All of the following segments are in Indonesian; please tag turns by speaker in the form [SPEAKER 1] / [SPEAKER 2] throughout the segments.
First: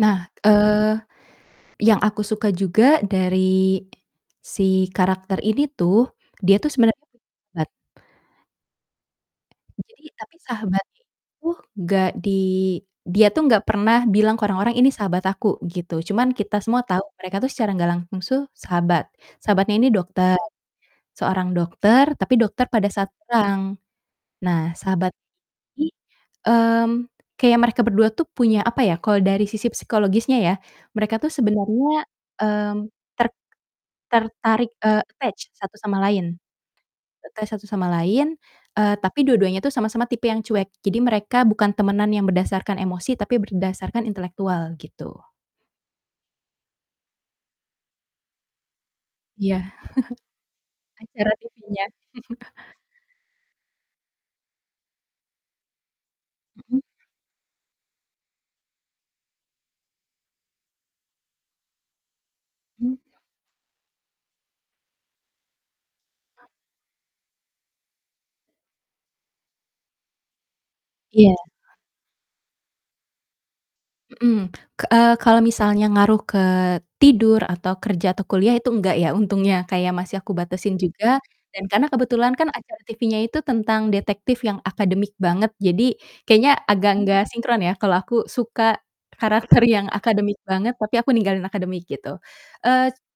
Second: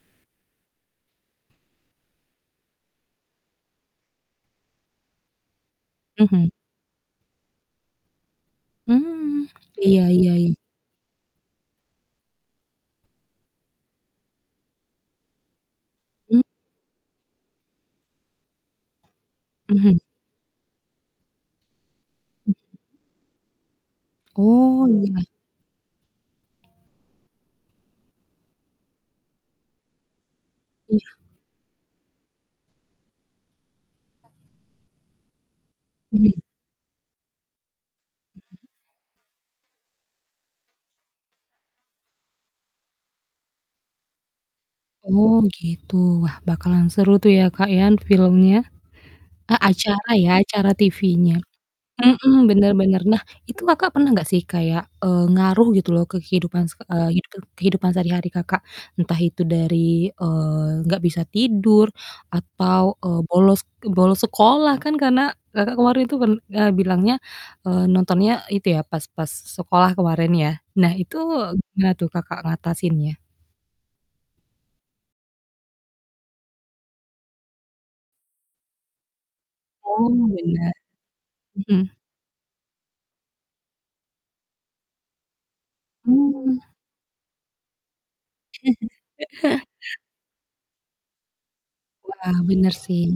[SPEAKER 1] Nah, eee, yang aku suka juga dari, si karakter ini tuh,
[SPEAKER 2] Mhm.
[SPEAKER 1] dia tuh sebenarnya [unintelligible]
[SPEAKER 2] Mmm,
[SPEAKER 1] Jadi,
[SPEAKER 2] iya iya
[SPEAKER 1] tapi
[SPEAKER 2] i
[SPEAKER 1] sahabatnya ini tuh nggak di dia tuh nggak pernah bilang ke orang-orang ini sahabat aku, gitu. Cuman
[SPEAKER 2] Mmm.
[SPEAKER 1] kita semua tau mereka tuh secara nggak langsung suh sahabat. Sahabatnya ini
[SPEAKER 2] Mhm.
[SPEAKER 1] dokter seorang dokter tapi dokter pada saat pulang. Nah
[SPEAKER 2] Oh,
[SPEAKER 1] sahabat
[SPEAKER 2] iya.
[SPEAKER 1] ini, mmm, kayak mereka berdua tuh punya apa ya kalau dari sisi psikologisnya, ya.
[SPEAKER 2] Iya.
[SPEAKER 1] Mereka tuh sebenernya, mmm, ter tertarik, eee, attach satu sama lain
[SPEAKER 2] Mhm.
[SPEAKER 1] attach satu sama lain.
[SPEAKER 2] Mhm.
[SPEAKER 1] Eee, tapi dua-duanya itu sama-sama tipe yang cuek. Jadi mereka bukan temenan yang berdasarkan emosi tapi berdasarkan intelektual, gitu.
[SPEAKER 2] Oh gitu, wah bakalan seru tuh ya, Kak, ya, filmnya. E
[SPEAKER 1] Iya.
[SPEAKER 2] acara ya, acara
[SPEAKER 1] Acara
[SPEAKER 2] TV-nya.
[SPEAKER 1] TV-nya.
[SPEAKER 2] Mhm, bener bener. Nah itu Kakak pernah nggak sih kayak, eee, ngaruh gitu loh ke kehidupan
[SPEAKER 1] Mhm.
[SPEAKER 2] seke eee, hidupan kehidupan sehari-hari Kakak. Entah itu dari, eee, nggak bisa tidur
[SPEAKER 1] Hmm.
[SPEAKER 2] atau, eee, bolos bolos sekolah, kan, karena Kakak kemarin itu pern eee, bilangnya, eee, nontonnya itu ya pas pas sekolah kemarin, ya. Nah, itu
[SPEAKER 1] Iya.
[SPEAKER 2] gimana tuh Kakak ngatasinnya?
[SPEAKER 1] Hmm, ke eee, kalo misalnya ngaruh ke tidur, atau kerja, atau kuliah itu nggak, ya. Untungnya kayak
[SPEAKER 2] Oh,
[SPEAKER 1] masih aku
[SPEAKER 2] bener,
[SPEAKER 1] batesin juga dan
[SPEAKER 2] hmm.
[SPEAKER 1] karena kebetulan acara TV-nya itu tentang detektif yang akademik banget jadi
[SPEAKER 2] Mmm.
[SPEAKER 1] kayaknya agak nggak sinkron, ya, kalau aku suka karakter yang akademik banget, tapi aku ninggalin akademik, gitu.
[SPEAKER 2] Wah, bener
[SPEAKER 1] Eee,
[SPEAKER 2] sih.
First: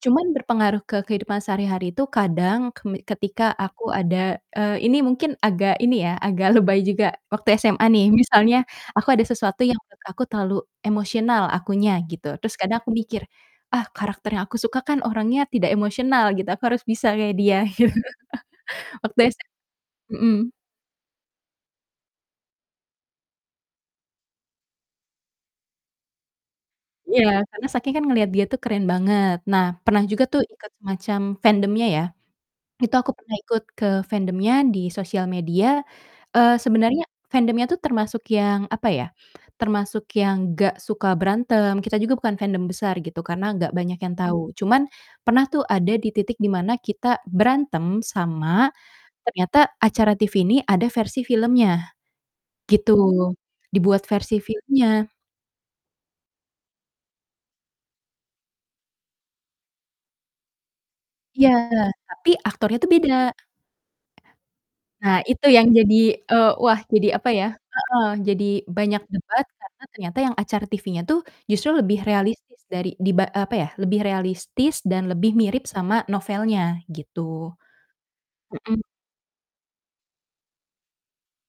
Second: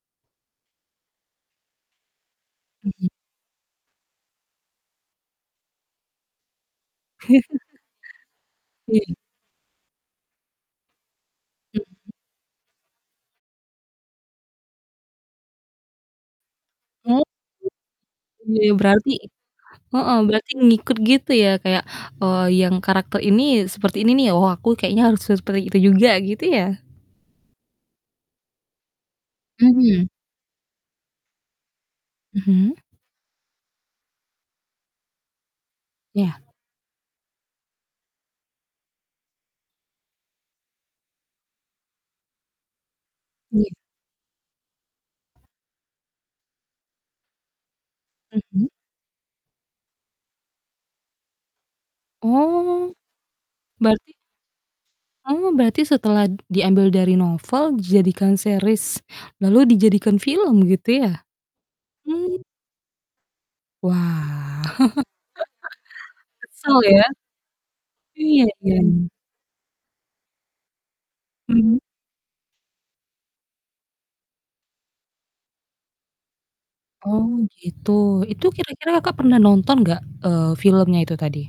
[SPEAKER 1] cuman berpengaruh ke kehidupan sehari-hari itu kadang kemi
[SPEAKER 2] Mhm.
[SPEAKER 1] ketika aku ada eee, ini mungkin agak ini ya agak lebay juga. Waktu SMA nih, misalnya aku
[SPEAKER 2] Iya.
[SPEAKER 1] ada sesuatu yang menurut aku terlalu emosional akunya,
[SPEAKER 2] Hmm.
[SPEAKER 1] gitu. Terus kadang aku mikir, "Ah karakter yang aku suka kan orangnya tidak emosional," gitu, "aku harus bisa
[SPEAKER 2] Oh,
[SPEAKER 1] kayak dia." gitu.
[SPEAKER 2] iya berarti
[SPEAKER 1] Waktu SM
[SPEAKER 2] heeh,
[SPEAKER 1] mhm.
[SPEAKER 2] berarti ngikut gitu ya kayak, eee, "Yang karakter ini seperti ini nih, oh, aku kayaknya harus seperti itu juga." gitu, ya?
[SPEAKER 1] Iya, karena saking kan ngeliat dia tuh keren banget. Nah, pernah
[SPEAKER 2] Mhm.
[SPEAKER 1] juga tuh ikut semacam fandomnya, ya.
[SPEAKER 2] Mhm.
[SPEAKER 1] Itu aku pernah ikut ke fandomnya di sosial media,
[SPEAKER 2] Iya.
[SPEAKER 1] eee, sebenernya fandomnya tuh termasuk yang, apa ya, termasuk yang nggak suka berantem, kita juga bukan fandom besar gitu, karena gak
[SPEAKER 2] Ya.
[SPEAKER 1] banyak yang tau. Cuman pernah tuh ada di titik di mana kita berantem sama
[SPEAKER 2] Mhm.
[SPEAKER 1] ternyata acara TV ini ada versi filmnya, gitu.
[SPEAKER 2] Oh.
[SPEAKER 1] Dibuat
[SPEAKER 2] Berarti
[SPEAKER 1] versi filmnya.
[SPEAKER 2] Oh, berarti setelah diambil dari novel jadikan series lalu dijadikan film gitu, ya?
[SPEAKER 1] Iya, tapi
[SPEAKER 2] Mmm.
[SPEAKER 1] aktornya tuh, beda.
[SPEAKER 2] Wah.
[SPEAKER 1] Nah, itu yang jadi, eee, wah,
[SPEAKER 2] Kesel, ya.
[SPEAKER 1] jadi apa ya heeh. Jadi
[SPEAKER 2] Iya,
[SPEAKER 1] banyak
[SPEAKER 2] yang
[SPEAKER 1] debat karena ternyata yang acara TV-nya tuh justru
[SPEAKER 2] Mmm.
[SPEAKER 1] lebih realistis dari diba eee, apa ya lebih realistis dan lebih mirip sama novelnya gitu.
[SPEAKER 2] Oh, gitu. Itu
[SPEAKER 1] Mhm.
[SPEAKER 2] kira-kira Kakak pernah nonton nggak, eee, filmnya itu tadi?